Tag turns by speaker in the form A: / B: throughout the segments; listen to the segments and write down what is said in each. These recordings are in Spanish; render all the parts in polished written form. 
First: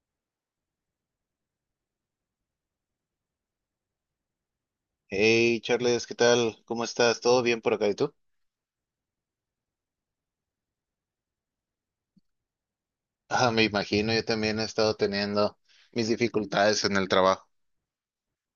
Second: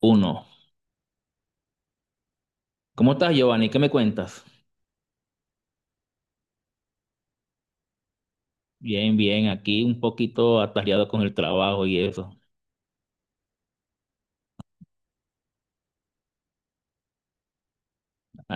A: Uno. ¿Cómo estás, Giovanni? ¿Qué me cuentas?
B: Hey, Charles, ¿qué tal? ¿Cómo estás? ¿Todo bien por acá y tú?
A: Bien, bien, aquí un poquito atareado con el trabajo y eso.
B: Ah, me imagino, yo también he estado teniendo mis dificultades en el trabajo.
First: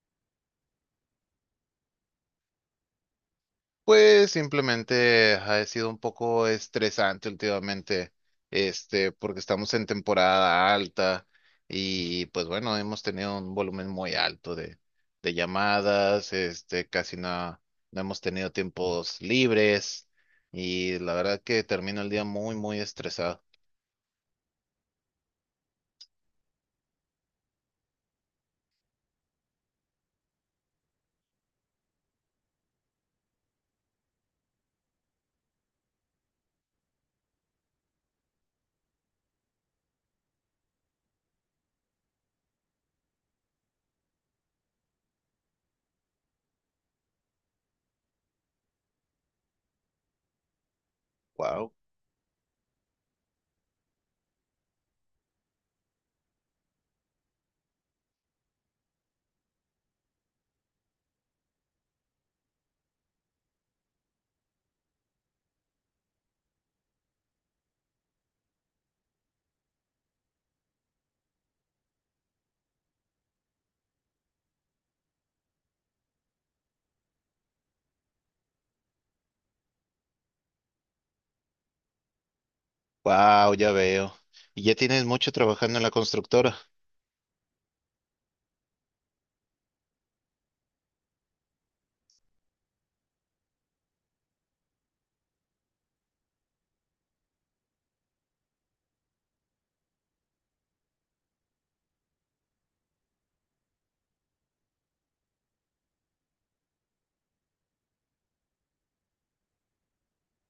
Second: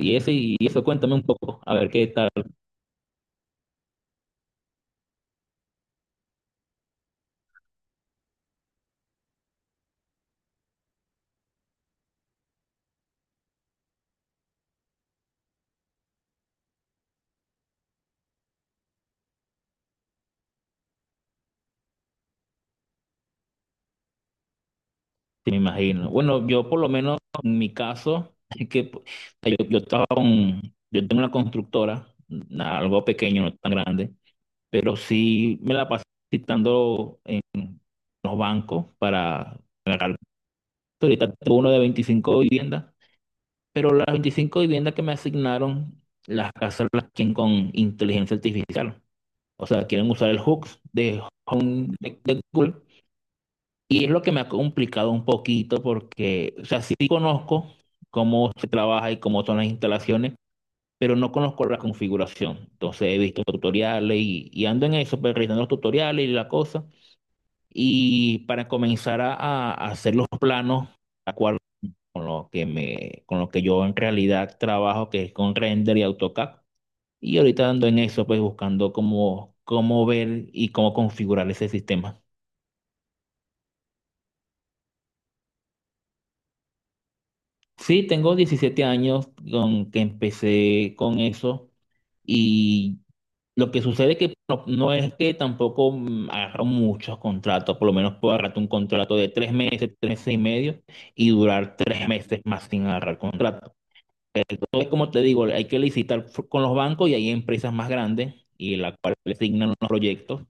A: Y eso, y eso, cuéntame un poco, a ver qué tal,
B: Pues simplemente ha sido un poco estresante últimamente, este, porque estamos en temporada alta y pues bueno, hemos tenido un volumen muy alto de llamadas, este, casi no hemos tenido tiempos libres y la verdad que termino el día muy, muy estresado.
A: te me imagino. Bueno, yo por lo menos en mi caso, es que pues, yo estaba con, yo tengo una constructora, algo pequeño, no tan grande, pero sí me la pasé citando en los bancos para pagar. Ahorita tengo uno de 25 viviendas, pero las 25 viviendas que me asignaron, las casas las quieren con inteligencia artificial. O sea, quieren usar el hooks de
B: Wow.
A: Home de Google. Y es lo que me ha complicado un poquito porque, o sea, sí conozco cómo se trabaja y cómo son las instalaciones, pero no conozco la configuración. Entonces he visto tutoriales y ando en eso, pues, revisando los tutoriales y la cosa. Y para comenzar a hacer los planos, a cual con lo que con lo que yo en realidad trabajo, que es con render y AutoCAD. Y ahorita ando en eso, pues buscando cómo, cómo ver y cómo configurar ese sistema.
B: Wow, ya veo. Y ya tienes mucho trabajando en la constructora.
A: Sí, tengo 17 años con que empecé con eso y lo que sucede es que no, no es que tampoco agarro muchos contratos, por lo menos puedo agarrar un contrato de tres meses y medio, y durar tres meses más sin agarrar contrato. Entonces, como te digo, hay que licitar con los bancos y hay empresas más grandes y la cual le asignan los proyectos,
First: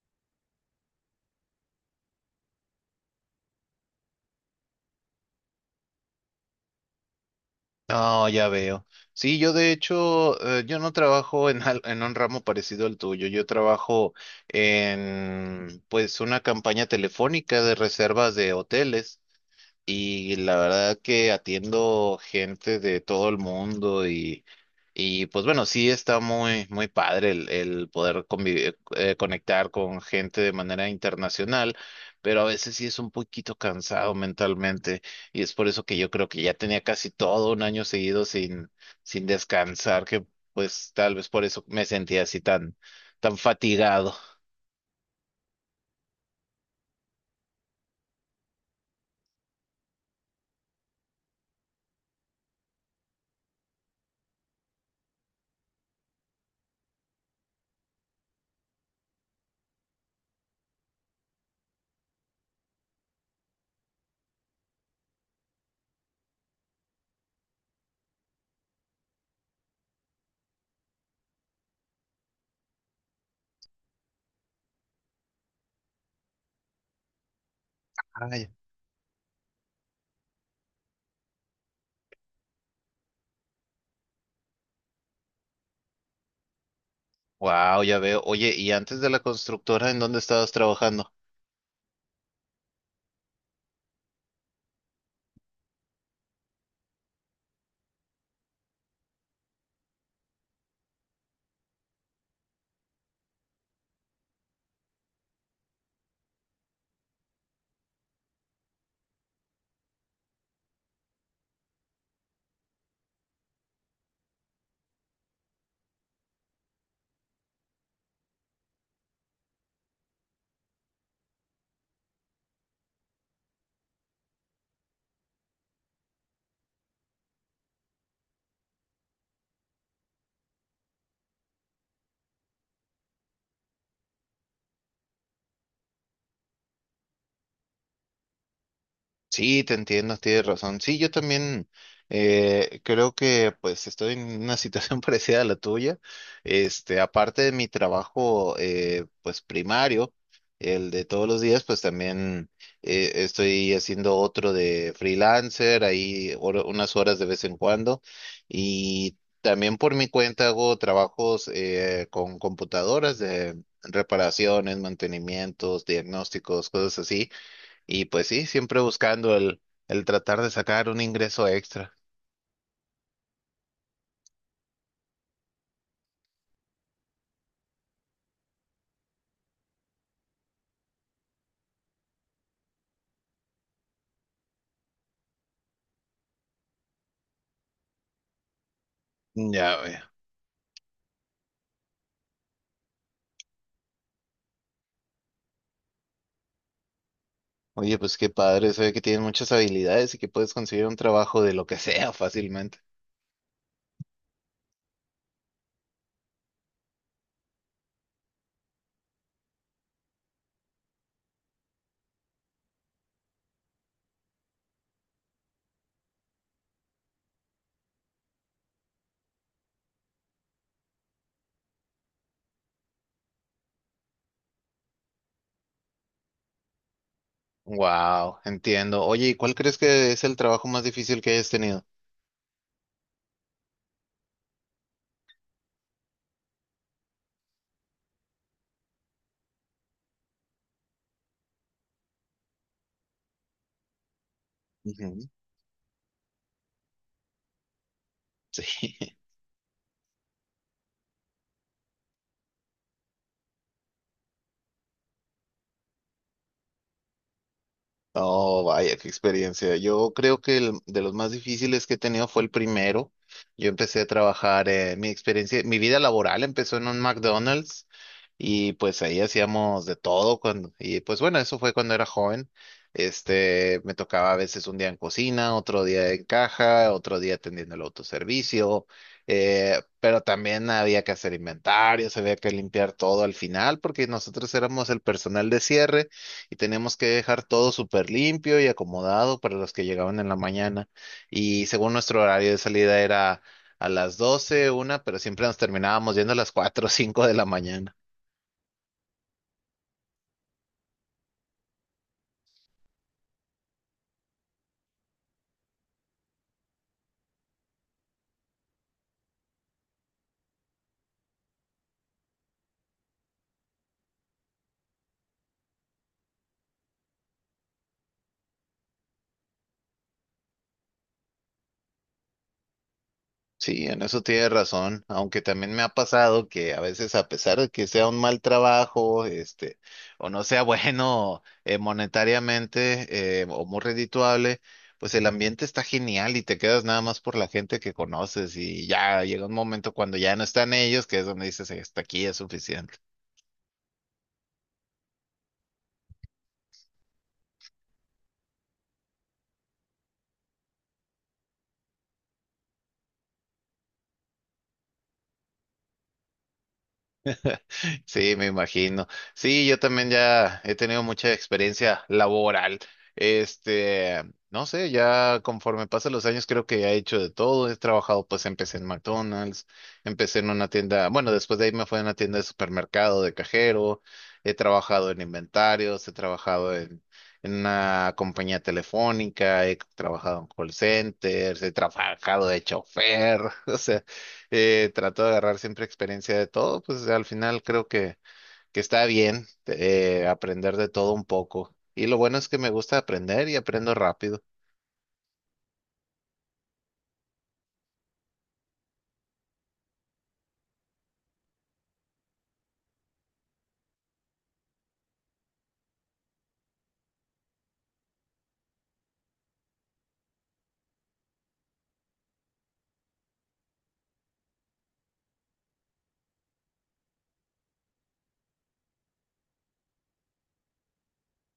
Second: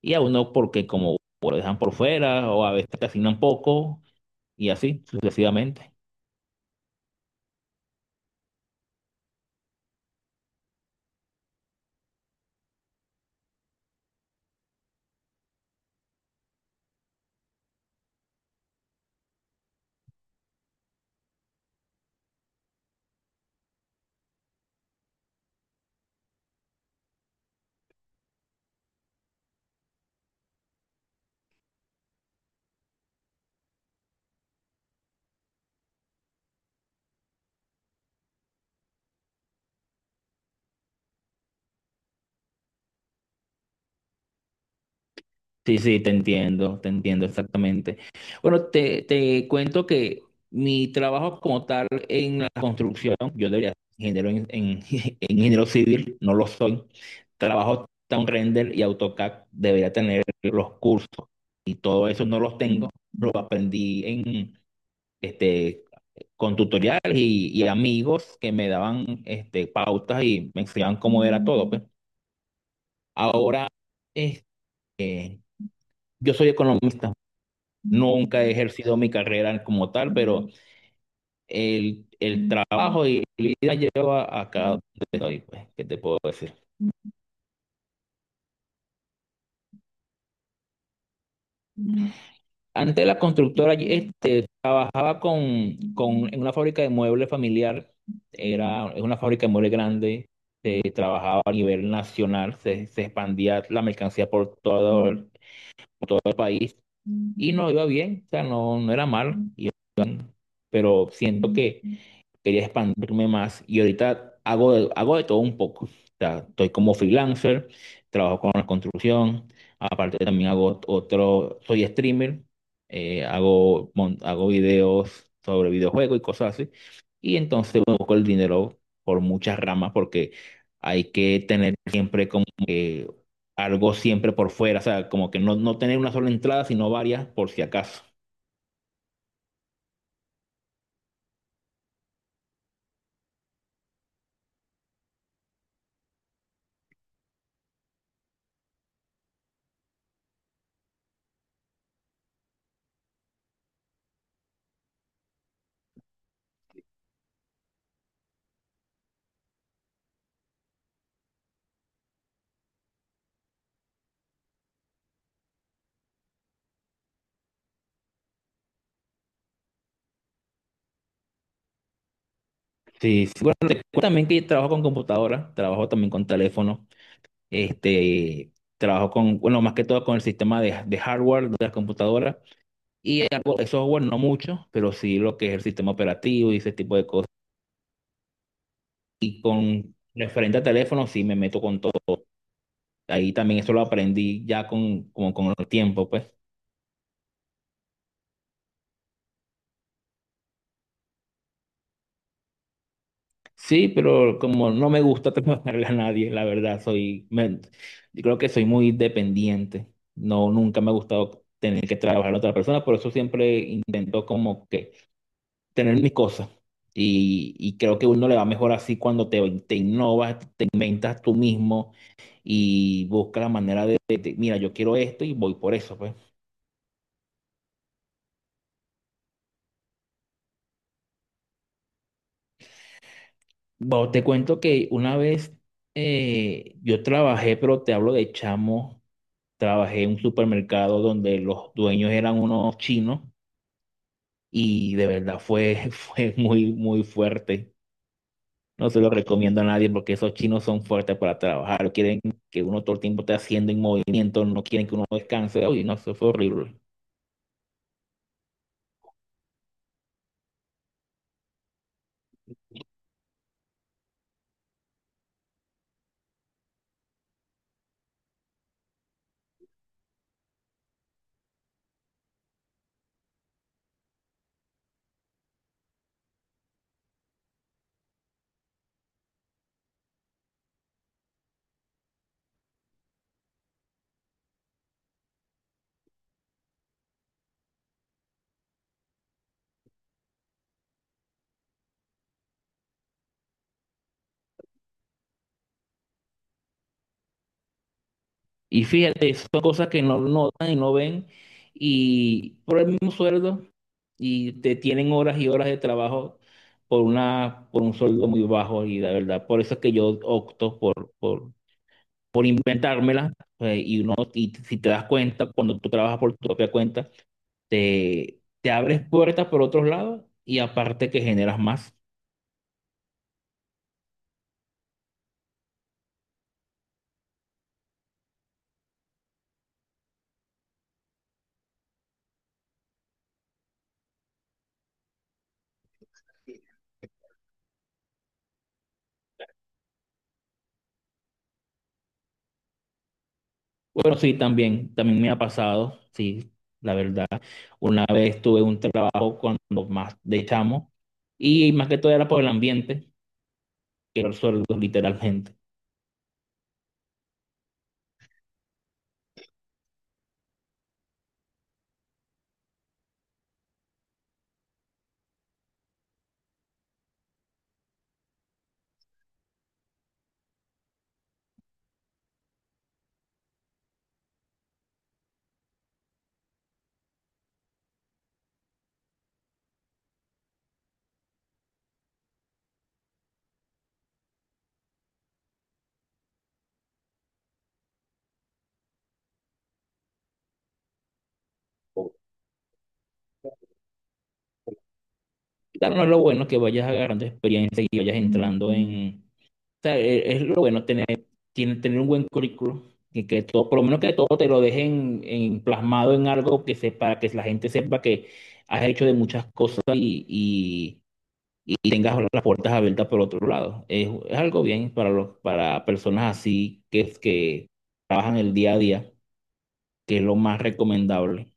A: y a uno porque como lo dejan por fuera o a veces te asignan poco, y así sucesivamente.
B: No, ya veo. Sí, yo de hecho, yo no trabajo en un ramo parecido al tuyo. Yo trabajo en, pues, una campaña telefónica de reservas de hoteles. Y la verdad que atiendo gente de todo el mundo y pues bueno, sí está muy, muy padre el poder conectar con gente de manera internacional, pero a veces sí es un poquito cansado mentalmente y es por eso que yo creo que ya tenía casi todo un año seguido sin descansar, que pues tal vez por eso me sentía así tan, tan fatigado.
A: Sí, sí, te entiendo exactamente. Bueno, te cuento que mi trabajo como tal en la construcción, yo debería ser ingeniero en ingeniero civil, no lo soy. Trabajo Town Render y AutoCAD, debería tener los cursos y todo eso no los tengo. Lo aprendí en, este, con tutoriales y amigos que me daban este, pautas y me enseñaban cómo era todo, pues. Ahora, este, yo soy economista. Nunca
B: Ay,
A: he ejercido mi carrera como tal, pero el trabajo y la vida lleva a cada estoy, pues, ¿qué te puedo decir?
B: wow, ya veo. Oye, ¿y antes de la constructora, en dónde estabas trabajando?
A: Antes la constructora, este, trabajaba en una fábrica de muebles familiar, era, es una fábrica de muebles grande, se trabajaba a nivel nacional, se expandía la mercancía por todo, por todo el país y no iba bien, o sea, no, no era mal, pero siento que quería expandirme más y ahorita hago hago de todo un poco. O sea, estoy como freelancer, trabajo con la construcción, aparte también hago otro, soy streamer, hago, hago videos sobre videojuegos y cosas así. Y entonces bueno, busco el dinero por muchas ramas porque hay que tener siempre como que algo siempre por fuera, o sea, como que no, no tener una sola entrada, sino varias por si acaso.
B: Sí, te entiendo, tienes razón. Sí, yo también creo que pues estoy en una situación parecida a la tuya. Este, aparte de mi trabajo pues primario, el de todos los días, pues también estoy haciendo otro de freelancer, ahí unas horas de vez en cuando. Y también por mi cuenta hago trabajos con computadoras de reparaciones, mantenimientos, diagnósticos, cosas así. Y pues sí, siempre buscando el tratar de sacar un ingreso extra.
A: Sí, sí, bueno, te cuento también que trabajo con computadora, trabajo también con teléfono, este, trabajo con, bueno, más que todo con el sistema de hardware de las computadoras y algo de software, no mucho, pero sí lo que es el sistema operativo y ese tipo de cosas. Y
B: Ya
A: con
B: veo.
A: referente a teléfono, sí me meto con todo. Ahí también eso lo aprendí ya con, como con el tiempo, pues.
B: Oye, pues qué padre, se ve que tienes muchas habilidades y que puedes conseguir un trabajo de lo que sea fácilmente.
A: Sí, pero como no me gusta trabajarle a nadie, la verdad, yo creo que soy muy dependiente. No, nunca me ha gustado tener que trabajar a otra persona, por eso siempre intento como que tener mis cosas. Y creo que uno le va mejor así cuando te innovas, te inventas tú mismo y buscas la manera mira, yo quiero esto y voy por eso, pues.
B: Wow, entiendo. Oye, ¿y cuál crees que es el trabajo más difícil que hayas tenido?
A: Bueno, te cuento que una vez yo trabajé, pero te hablo de chamo. Trabajé en un supermercado donde los dueños eran unos chinos y de
B: Ujú,
A: verdad fue, fue muy, muy fuerte. No se lo
B: sí.
A: recomiendo a nadie porque esos chinos son fuertes para trabajar. Quieren que uno todo el tiempo esté haciendo en movimiento, no quieren que uno descanse. Uy, no, eso fue horrible.
B: Oh, vaya, qué experiencia. Yo creo que el de los más difíciles que he tenido fue el primero. Yo empecé a trabajar, mi experiencia, mi vida laboral empezó en un McDonald's y pues ahí hacíamos de todo cuando, y pues bueno, eso fue cuando era joven. Este, me tocaba a veces un día en cocina, otro día en caja, otro día atendiendo el autoservicio, pero también había que hacer inventarios, había que limpiar todo al final porque nosotros éramos el personal de cierre y teníamos que dejar todo súper limpio y acomodado para los que llegaban en la mañana. Y según nuestro horario de salida era a las 12 o 1, pero siempre nos terminábamos yendo a las 4 o 5 de la mañana.
A: Y fíjate, son cosas que no notan y no ven y por el mismo sueldo y te tienen horas y horas de trabajo por una, por un sueldo muy bajo y la verdad, por eso es que yo opto por inventármela, y uno, y si te das cuenta, cuando tú trabajas por tu propia cuenta, te abres puertas por otros lados y aparte que generas más.
B: Sí, en eso tienes razón, aunque también me ha pasado que a veces a pesar de que sea un mal trabajo, este, o no sea bueno monetariamente o muy redituable, pues el ambiente está genial y te quedas nada más por la gente que conoces y ya llega un momento cuando ya no están ellos, que es donde dices, hasta aquí es suficiente.
A: Bueno, sí, también, también me ha pasado, sí, la verdad. Una vez tuve un trabajo cuando más de chamo y más que todo era por el ambiente, que era el sueldo, literalmente.
B: Sí, me imagino. Sí, yo también ya he tenido mucha experiencia laboral. Este, no sé, ya conforme pasan los años creo que ya he hecho de todo. He trabajado, pues empecé en McDonald's, empecé en una tienda, bueno, después de ahí me fue a una tienda de supermercado de cajero, he trabajado en inventarios, he trabajado en una compañía telefónica, he trabajado en call centers, he trabajado de chofer, o sea. Trato de agarrar siempre experiencia de todo, pues al final creo que está bien aprender de todo un poco. Y lo bueno es que me gusta aprender y aprendo rápido.
A: Claro, no es lo bueno que vayas agarrando experiencia y vayas entrando en, sea, es lo bueno tener, tener un buen currículo, que todo, por lo menos que todo te lo dejen plasmado en algo que sepa, que la gente sepa que has hecho de muchas cosas y tengas las puertas abiertas por otro lado. Es algo bien para los, para personas así que es que trabajan el día a día, que es lo más recomendable.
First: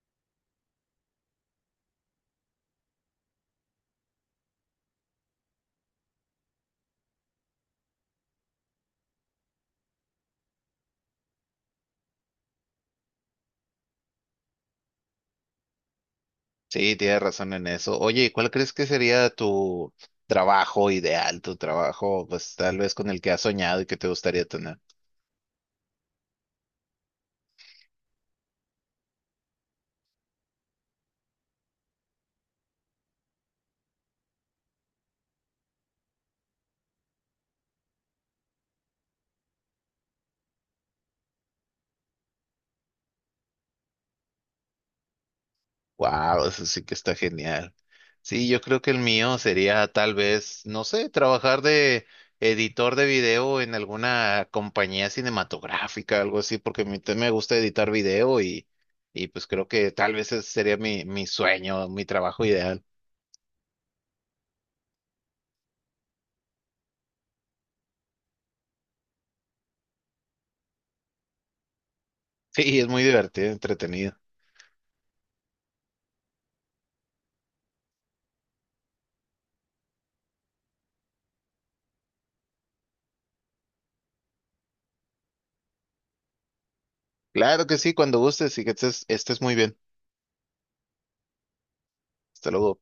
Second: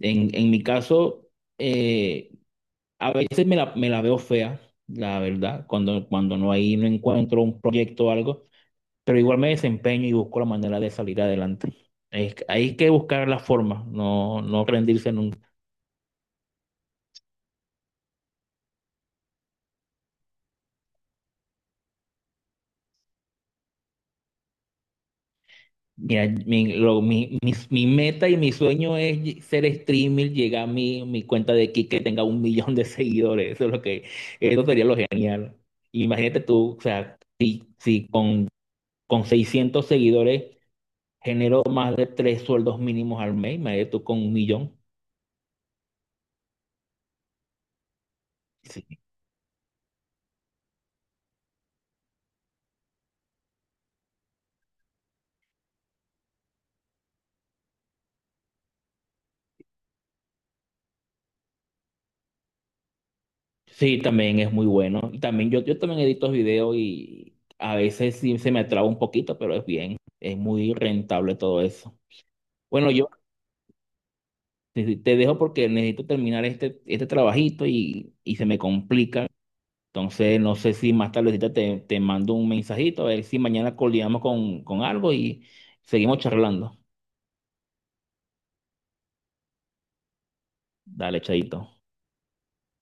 A: En mi caso, eh, a veces me la veo fea, la verdad, cuando no hay, no encuentro un proyecto o algo, pero igual me desempeño y busco la manera de salir adelante. Hay que buscar la forma, no, no rendirse nunca.
B: Sí, tienes razón en eso. Oye, ¿y cuál crees que sería tu trabajo ideal, tu trabajo, pues tal vez con el que has soñado y que te gustaría tener?
A: Mira, mi meta y mi sueño es ser streamer, llegar a mi cuenta de Kik que tenga un millón de seguidores. Eso es lo que, eso sería lo genial. Imagínate tú, o sea, si con 600 seguidores genero más de tres sueldos mínimos al mes, imagínate tú con un millón.
B: Wow, eso sí que está genial. Sí, yo creo que el
A: Sí.
B: mío sería tal vez, no sé, trabajar de editor de video en alguna compañía cinematográfica, algo así, porque a mí también me gusta editar video y pues creo que tal vez ese sería mi sueño, mi trabajo ideal.
A: Sí, también es muy bueno. Y también yo también edito videos y a veces sí se me traba un poquito, pero es bien, es muy rentable todo eso.
B: Sí, es
A: Bueno,
B: muy
A: yo
B: divertido, entretenido.
A: te dejo porque necesito terminar este, este trabajito y se me complica. Entonces, no sé si más tardecita te mando un mensajito, a ver si mañana coordinamos con algo y seguimos charlando.
B: Claro que sí, cuando gustes y que estés muy bien.
A: Dale, chaito.
B: Hasta luego.